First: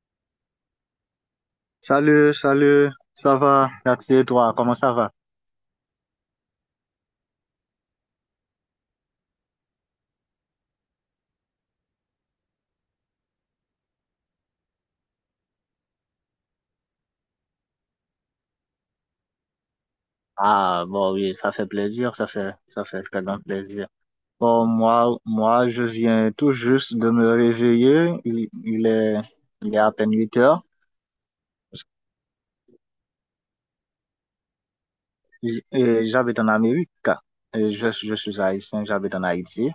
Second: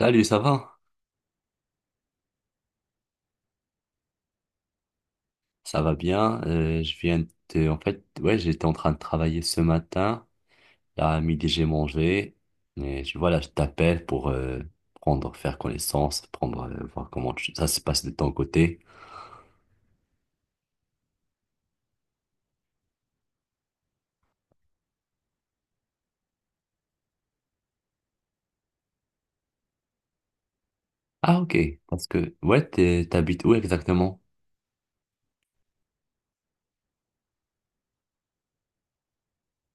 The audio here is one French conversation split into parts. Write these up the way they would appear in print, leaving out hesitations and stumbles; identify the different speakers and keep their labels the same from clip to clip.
Speaker 1: Salut, ça va?
Speaker 2: Salut, salut, ça va? Merci et toi, comment ça va?
Speaker 1: Ça va bien. Je viens de, en fait, ouais, j'étais en train de travailler ce matin. Là, à midi, j'ai mangé. Je t'appelle pour prendre, faire connaissance, voir comment ça se passe de ton côté.
Speaker 2: Ah bon oui, ça fait plaisir, ça fait très grand plaisir. Bon, moi, je viens tout juste de me réveiller. Il est à peine 8 heures.
Speaker 1: Ah, ok. Parce que, ouais, t'habites où exactement?
Speaker 2: Et j'habite en Amérique. Et je suis haïtien, j'habite en Haïti.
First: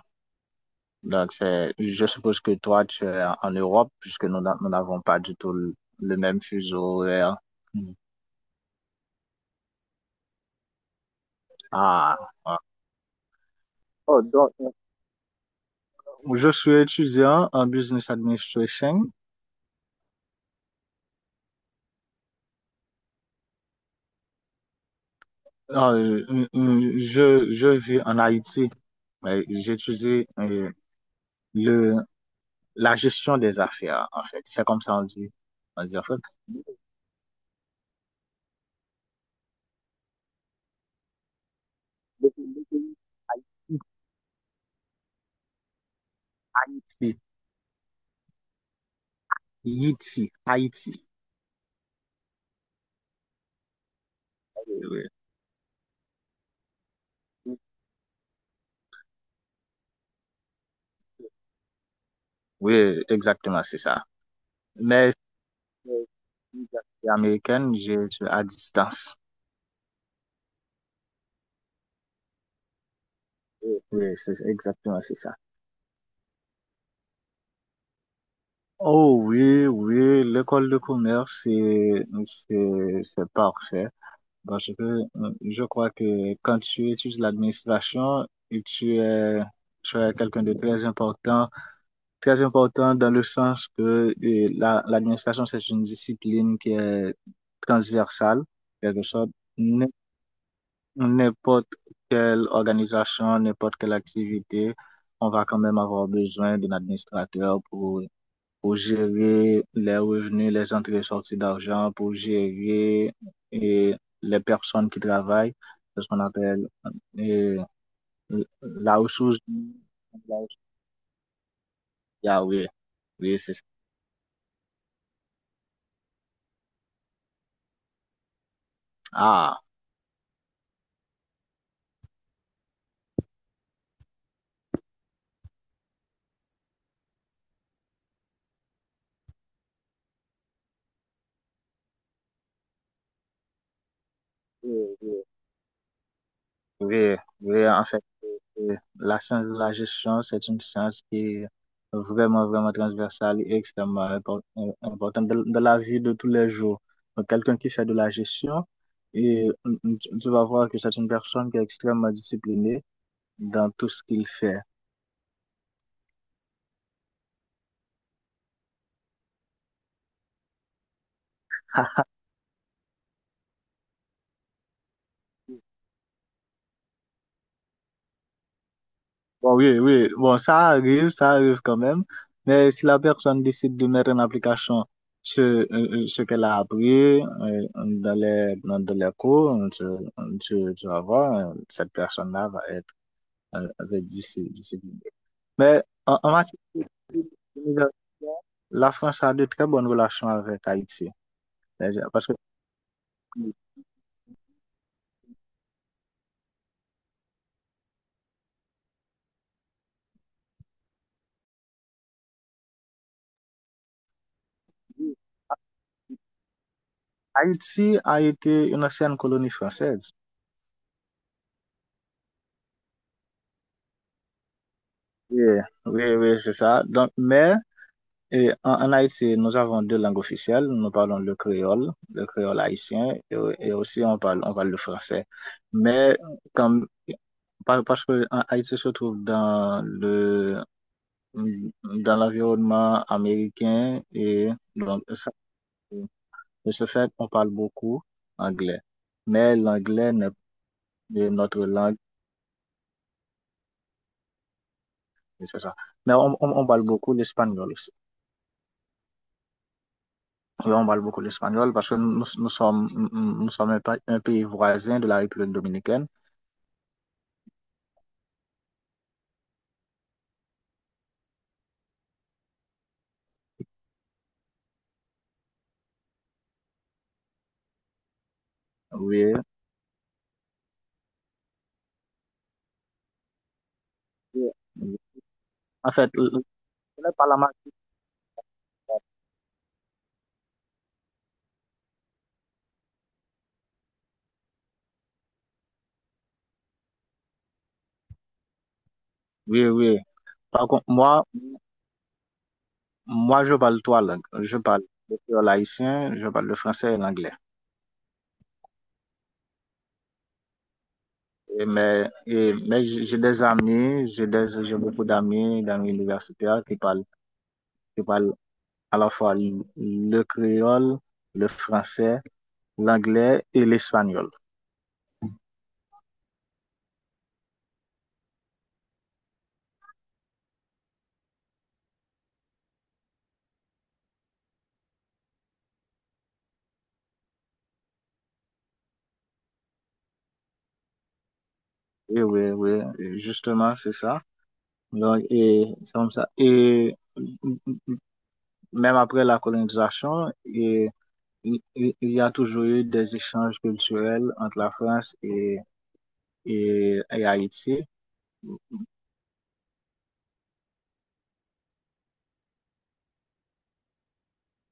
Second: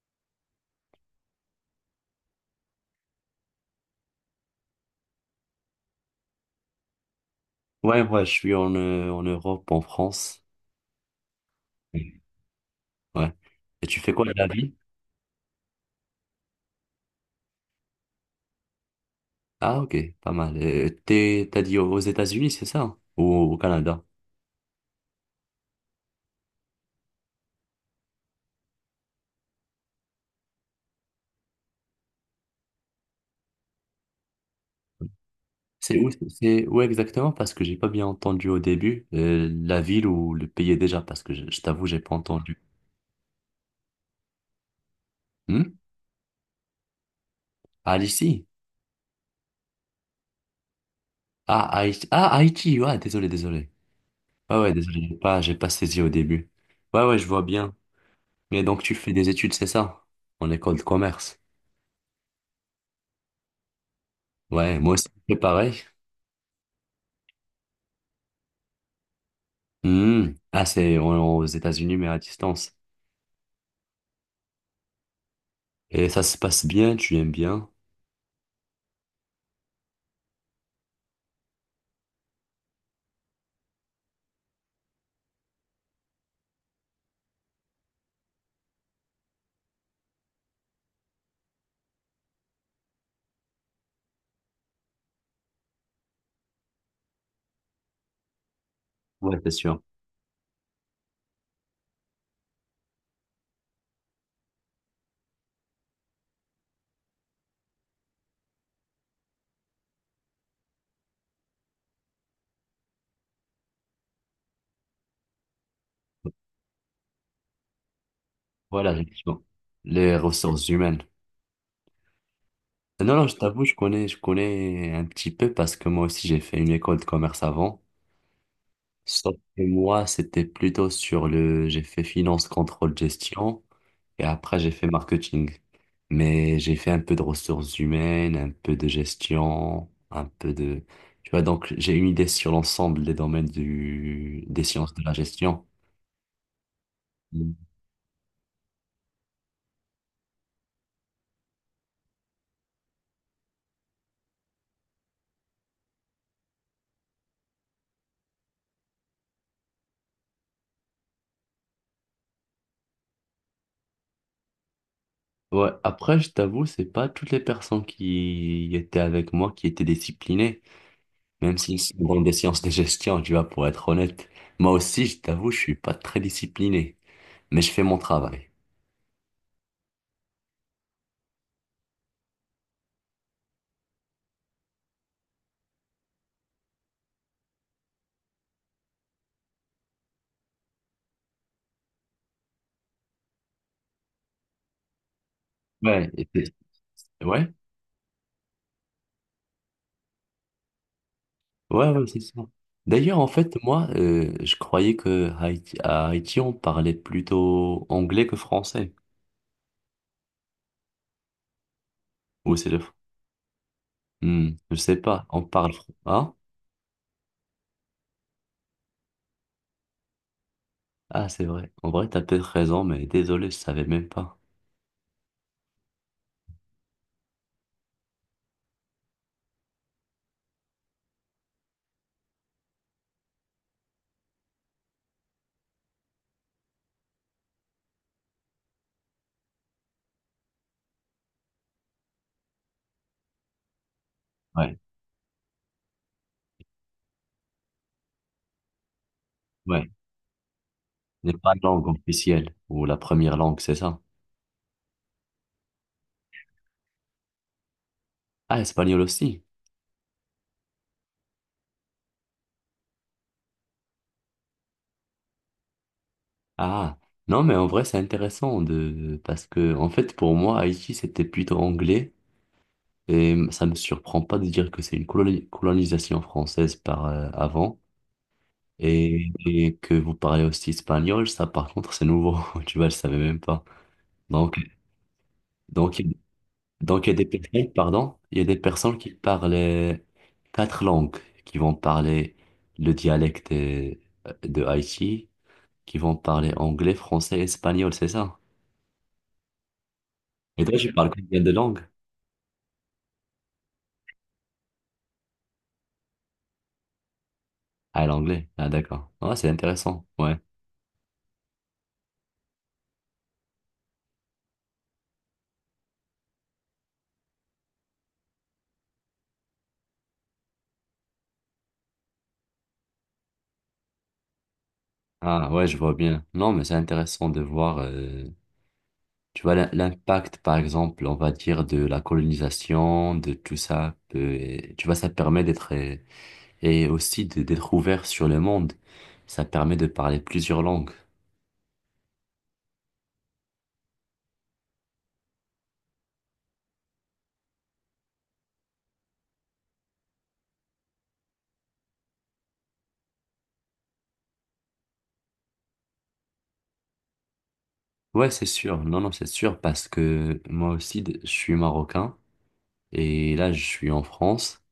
Speaker 2: Donc, c'est, je suppose que toi, tu es en Europe, puisque nous n'avons pas du tout le même fuseau horaire.
Speaker 1: Ouais, ouais, je suis en, en Europe, en France.
Speaker 2: Ah,
Speaker 1: Oui.
Speaker 2: ah.
Speaker 1: Ouais. Et tu fais
Speaker 2: Oh,
Speaker 1: quoi de la
Speaker 2: donc,
Speaker 1: vie?
Speaker 2: Je suis étudiant en business administration.
Speaker 1: Ah, ok, pas mal. T'as dit aux États-Unis, c'est ça? Ou au Canada?
Speaker 2: Je vis en Haïti, mais j'étudie le, la gestion des affaires, en fait. C'est comme ça on dit. On dit
Speaker 1: C'est
Speaker 2: en
Speaker 1: où?
Speaker 2: fait.
Speaker 1: C'est où exactement, parce que j'ai pas bien entendu au début la ville ou le pays déjà, parce que je t'avoue, j'ai pas entendu. Hmm.
Speaker 2: Haïti.
Speaker 1: Ah, ici?
Speaker 2: Haïti. Haïti.
Speaker 1: Ah, Haïti. Ah, Haïti, ouais, désolé, désolé. Ouais, ouais,
Speaker 2: Oui, oui.
Speaker 1: désolé, j'ai pas saisi au début. Ouais, ouais, je vois bien. Mais donc, tu fais des études, c'est ça? En école de commerce.
Speaker 2: Oui, exactement, c'est ça.
Speaker 1: Ouais, moi aussi,
Speaker 2: Mais
Speaker 1: c'est pareil.
Speaker 2: euh, américaine, à distance.
Speaker 1: Hmm. Ah, aux États-Unis, mais à distance.
Speaker 2: Oui, oui, c'est exactement, c'est ça.
Speaker 1: Et ça se passe bien, tu aimes bien?
Speaker 2: Oh oui, oui, l'école de commerce, c'est parfait. Parce que je crois que quand tu étudies l'administration, et tu es quelqu'un de très important, très important, dans le sens que l'administration, c'est une discipline qui est transversale, quelque sorte.
Speaker 1: Ouais, c'est sûr.
Speaker 2: N- N'importe quelle organisation, n'importe quelle activité, on va quand même avoir besoin d'un administrateur pour gérer les revenus, les entrées et sorties d'argent, pour gérer et les personnes qui travaillent, c'est ce qu'on appelle et,
Speaker 1: Voilà,
Speaker 2: la ressource.
Speaker 1: effectivement. Les
Speaker 2: La ressource-
Speaker 1: ressources humaines.
Speaker 2: Ah oui,
Speaker 1: Non, non, je
Speaker 2: oui, c'est ça.
Speaker 1: t'avoue, je connais un petit peu parce que moi aussi j'ai fait une école de commerce avant. Sauf
Speaker 2: Ah,
Speaker 1: que moi, c'était plutôt sur j'ai fait finance, contrôle, gestion et après j'ai fait marketing. Mais j'ai fait un peu de ressources humaines, un peu de gestion, tu vois, donc j'ai une idée sur l'ensemble des domaines des sciences
Speaker 2: oui,
Speaker 1: de la
Speaker 2: oui.
Speaker 1: gestion.
Speaker 2: Oui,
Speaker 1: Mm.
Speaker 2: oui, en fait, la science de la gestion, c'est une science qui est vraiment, vraiment transversale et importante dans dans la vie de tous les jours. Donc, quelqu'un qui fait de la gestion, et tu vas voir que c'est une personne qui est extrêmement disciplinée dans tout ce qu'il fait.
Speaker 1: Ouais, après, je t'avoue, c'est pas toutes les personnes qui étaient avec moi qui étaient disciplinées. Même si c'est dans des sciences de gestion, tu vois, pour être honnête, moi aussi, je t'avoue, je suis pas très discipliné, mais je fais mon travail.
Speaker 2: Bon, oui, oui, bon, ça arrive quand même. Mais si la personne décide de mettre en application ce qu'elle a appris dans les cours, tu vas voir, cette personne-là va être, va être disciplinée. Mais
Speaker 1: Ouais, et
Speaker 2: en matière
Speaker 1: c'est- ouais,
Speaker 2: d'université, la France a de très bonnes relations avec Haïti.
Speaker 1: ouais,
Speaker 2: C'est-à-dire-
Speaker 1: c'est
Speaker 2: Parce que
Speaker 1: ça. D'ailleurs, en fait, moi, je croyais que à Haïti, on parlait plutôt anglais que français. Ou c'est hmm, je sais pas, on hein?
Speaker 2: Haïti a été une ancienne colonie française.
Speaker 1: Ah, c'est vrai. En vrai, t'as peut-être raison, mais désolé, je savais même pas.
Speaker 2: Oui, oui, oui, c'est ça. Donc, mais et en Haïti, nous avons deux langues officielles. Nous parlons le créole haïtien, et aussi on parle le français. Mais quand, parce que en Haïti se trouve dans l'environnement américain, et
Speaker 1: Ouais,
Speaker 2: donc, ça- de ce fait, on parle beaucoup anglais. Mais
Speaker 1: ouais.
Speaker 2: l'anglais n'est est
Speaker 1: N'est pas la
Speaker 2: notre
Speaker 1: langue
Speaker 2: langue,
Speaker 1: officielle, ou la première langue, c'est ça.
Speaker 2: et c'est ça. Mais on parle beaucoup l'espagnol.
Speaker 1: Ah, espagnol aussi.
Speaker 2: Oui, on parle beaucoup l'espagnol parce que nous nous sommes un pays voisin de la République dominicaine.
Speaker 1: Ah, non, mais en vrai, c'est intéressant parce que, en fait, pour moi, Haïti, c'était plutôt anglais et ça me surprend pas de dire que c'est une colonisation française par avant
Speaker 2: Oui.
Speaker 1: et que vous parlez aussi espagnol. Ça, par contre, c'est nouveau. Tu vois, je savais même pas. Donc,
Speaker 2: Oui. En
Speaker 1: donc,
Speaker 2: fait,
Speaker 1: il-
Speaker 2: je ne
Speaker 1: donc, il y
Speaker 2: parle
Speaker 1: a des
Speaker 2: pas
Speaker 1: personnes, pardon, il y a des personnes qui parlent quatre langues, qui vont parler le dialecte de Haïti, qui vont parler anglais, français, espagnol, c'est ça?
Speaker 2: oui, oui.
Speaker 1: Et
Speaker 2: Par
Speaker 1: toi,
Speaker 2: contre,
Speaker 1: tu parles
Speaker 2: moi,
Speaker 1: combien de langues?
Speaker 2: moi, je parle trois langues. Je parle le créole haïtien, je parle le français et l'anglais.
Speaker 1: Ah, l'anglais. Ah, d'accord. Ah, c'est intéressant. Ouais.
Speaker 2: Mais j'ai des amis, j'ai beaucoup d'amis, d'amis universitaires qui parlent à la fois le créole, le français, l'anglais et l'espagnol.
Speaker 1: Ah, ouais, je vois bien. Non, mais c'est intéressant de voir, tu vois, l'impact, par exemple, on va dire, de la colonisation, de tout ça. Et tu vois, ça permet d'être, et aussi d'être ouvert sur le monde. Ça permet de parler plusieurs langues.
Speaker 2: Et oui, oui, justement, c'est ça. Donc, et c'est comme ça. Et même après la colonisation, et, il y a toujours eu des échanges culturels entre la France et Haïti.
Speaker 1: Ouais, c'est sûr. Non, non, c'est sûr, parce que moi aussi, je suis marocain. Et là, je suis en France.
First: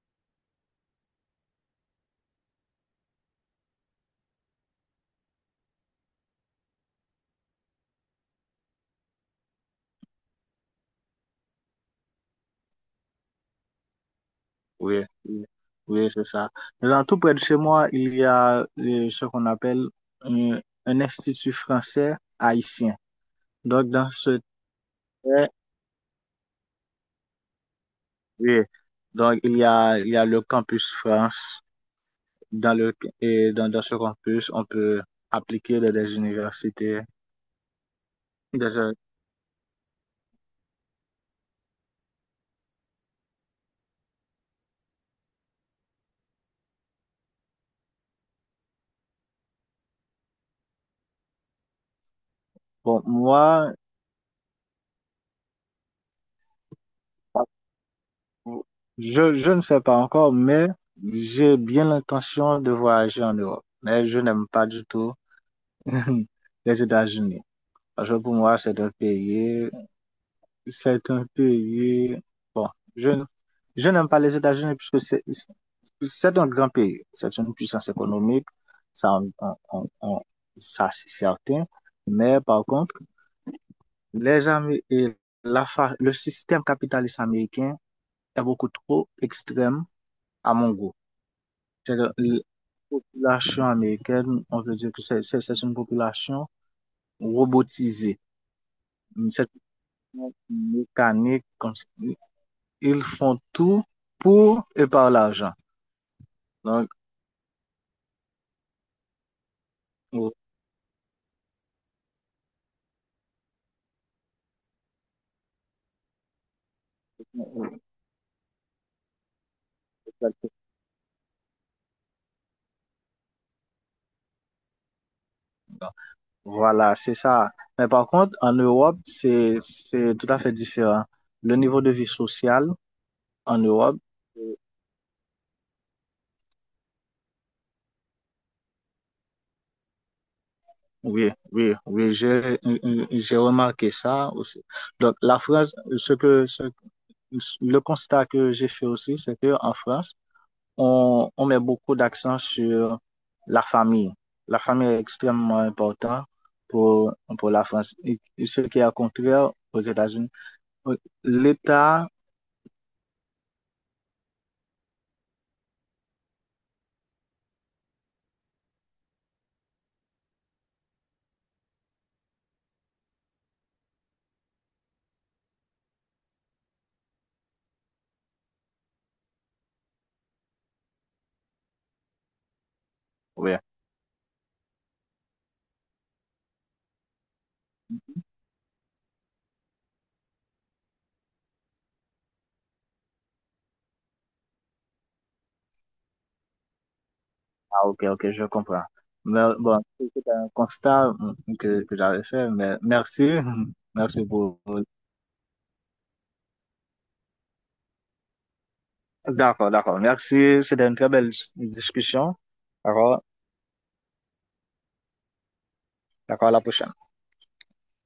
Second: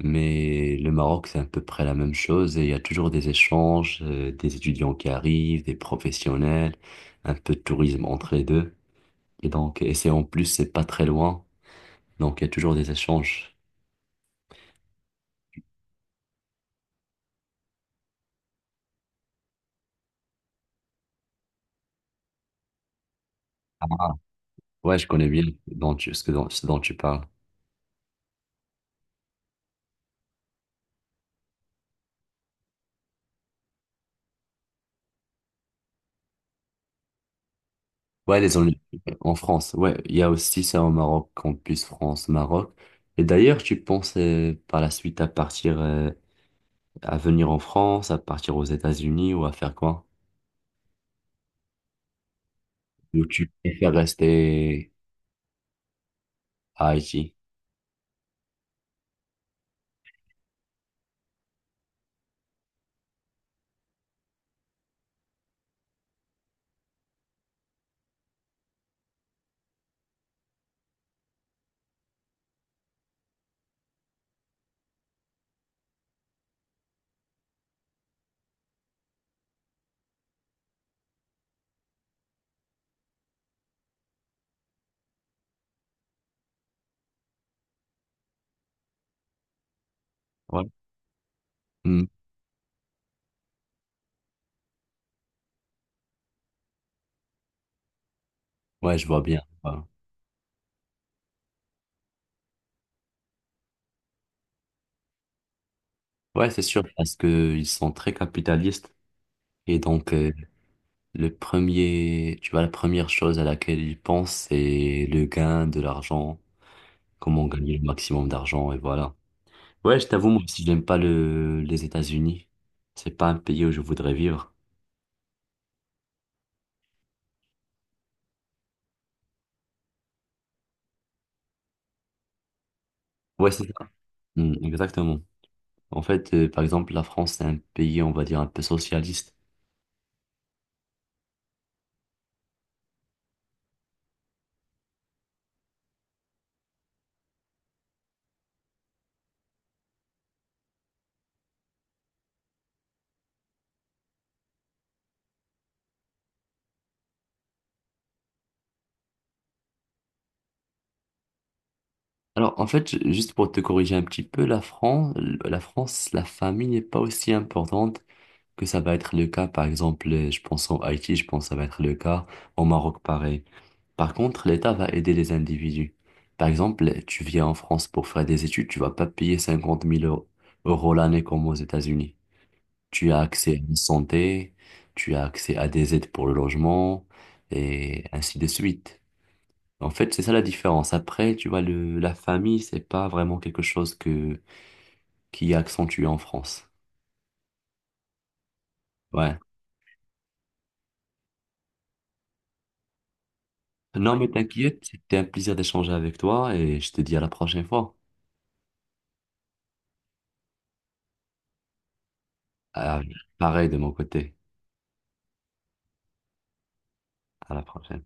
Speaker 1: Mais le Maroc, c'est à peu près la même chose et il y a toujours des échanges, des étudiants qui arrivent, des professionnels, un peu de tourisme entre les deux. Et donc, et c'est en plus, c'est pas très loin, donc il y a toujours des échanges.
Speaker 2: Oui, oui, oui, c'est ça. Dans tout près de chez moi, il y a ce qu'on appelle euh, un institut français haïtien. Donc, dans ce
Speaker 1: Ouais, je connais bien
Speaker 2: eh,
Speaker 1: dont tu- ce que, dont- ce dont tu parles.
Speaker 2: oui, donc il y a le campus France. Dans le, et dans, dans ce campus, on peut appliquer dans des universités.
Speaker 1: Ouais, les en,
Speaker 2: Déjà,
Speaker 1: en France. Ouais, il y a aussi ça au Maroc, campus France, Maroc. Et d'ailleurs, tu penses par la suite à partir, à venir en France, à partir aux États-Unis ou à faire quoi?
Speaker 2: bon,
Speaker 1: Ou tu
Speaker 2: moi,
Speaker 1: préfères rester à Haïti?
Speaker 2: je ne sais pas encore, mais j'ai bien l'intention de voyager en Europe. Mais je n'aime pas du tout les États-Unis. Parce que pour moi, c'est un pays, bon, je, n- je n'aime pas les États-Unis puisque c'est un grand pays. C'est une puissance économique. Ça, on- on- ça, c'est certain. Mais par contre, les Amé- et le système capitaliste américain est beaucoup trop extrême à
Speaker 1: Ouais.
Speaker 2: mon goût. C'est
Speaker 1: Mm.
Speaker 2: la population américaine, on peut dire que c'est une population robotisée.
Speaker 1: Ouais, je vois bien.
Speaker 2: C'est
Speaker 1: Ouais.
Speaker 2: une mécanique, comme ils font tout pour et par l'argent.
Speaker 1: Ouais, c'est sûr,
Speaker 2: Donc,
Speaker 1: parce que ils sont très capitalistes. Et donc, le premier, tu vois, la première chose à laquelle ils pensent, c'est le gain de l'argent, comment gagner le maximum d'argent, et voilà. Ouais, je t'avoue, moi aussi, j'aime pas les États-Unis. C'est pas un pays où je voudrais vivre.
Speaker 2: voilà, c'est ça. Mais par contre, en Europe, c'est tout à fait différent. Le niveau de vie sociale
Speaker 1: Ouais,
Speaker 2: en
Speaker 1: c'est ça.
Speaker 2: Europe.
Speaker 1: Mm, exactement. En fait, par exemple, la France, c'est un pays, on va dire, un peu socialiste.
Speaker 2: Oui, oui, oui, j'ai remarqué ça aussi. Donc, la France, le constat que j'ai fait aussi, c'est qu'en France, on met beaucoup d'accent sur la famille. La famille est extrêmement importante pour, pour la France. Et ce qui est au contraire aux États-Unis. L'État,
Speaker 1: Alors, en fait, juste pour te corriger un petit peu, la France, la famille n'est pas aussi importante que ça va être le cas, par exemple, je pense en Haïti, je pense que ça va être le cas, au Maroc, pareil. Par contre, l'État va aider les individus. Par exemple, tu viens en France pour faire des études, tu vas pas payer 50 000 euros euros l'année comme aux États-Unis. Tu as accès
Speaker 2: oui,
Speaker 1: à une santé, tu as accès à des aides pour le logement, et ainsi de suite. En fait, c'est ça la différence. Après, tu vois, la famille, c'est pas vraiment quelque chose qui est accentué en France.
Speaker 2: ah, ok, ok, je comprends.
Speaker 1: Ouais.
Speaker 2: Mais bon, c'est un constat que j'avais fait, mais merci,
Speaker 1: Non,
Speaker 2: merci
Speaker 1: mais
Speaker 2: pour.
Speaker 1: t'inquiète, c'était un plaisir d'échanger avec toi et je te dis à la prochaine fois.
Speaker 2: D'accord, d'accord. Merci. C'était une très belle discussion.
Speaker 1: Ah,
Speaker 2: D'accord,
Speaker 1: pareil de mon côté.
Speaker 2: d'accord, à la prochaine.
Speaker 1: À la prochaine.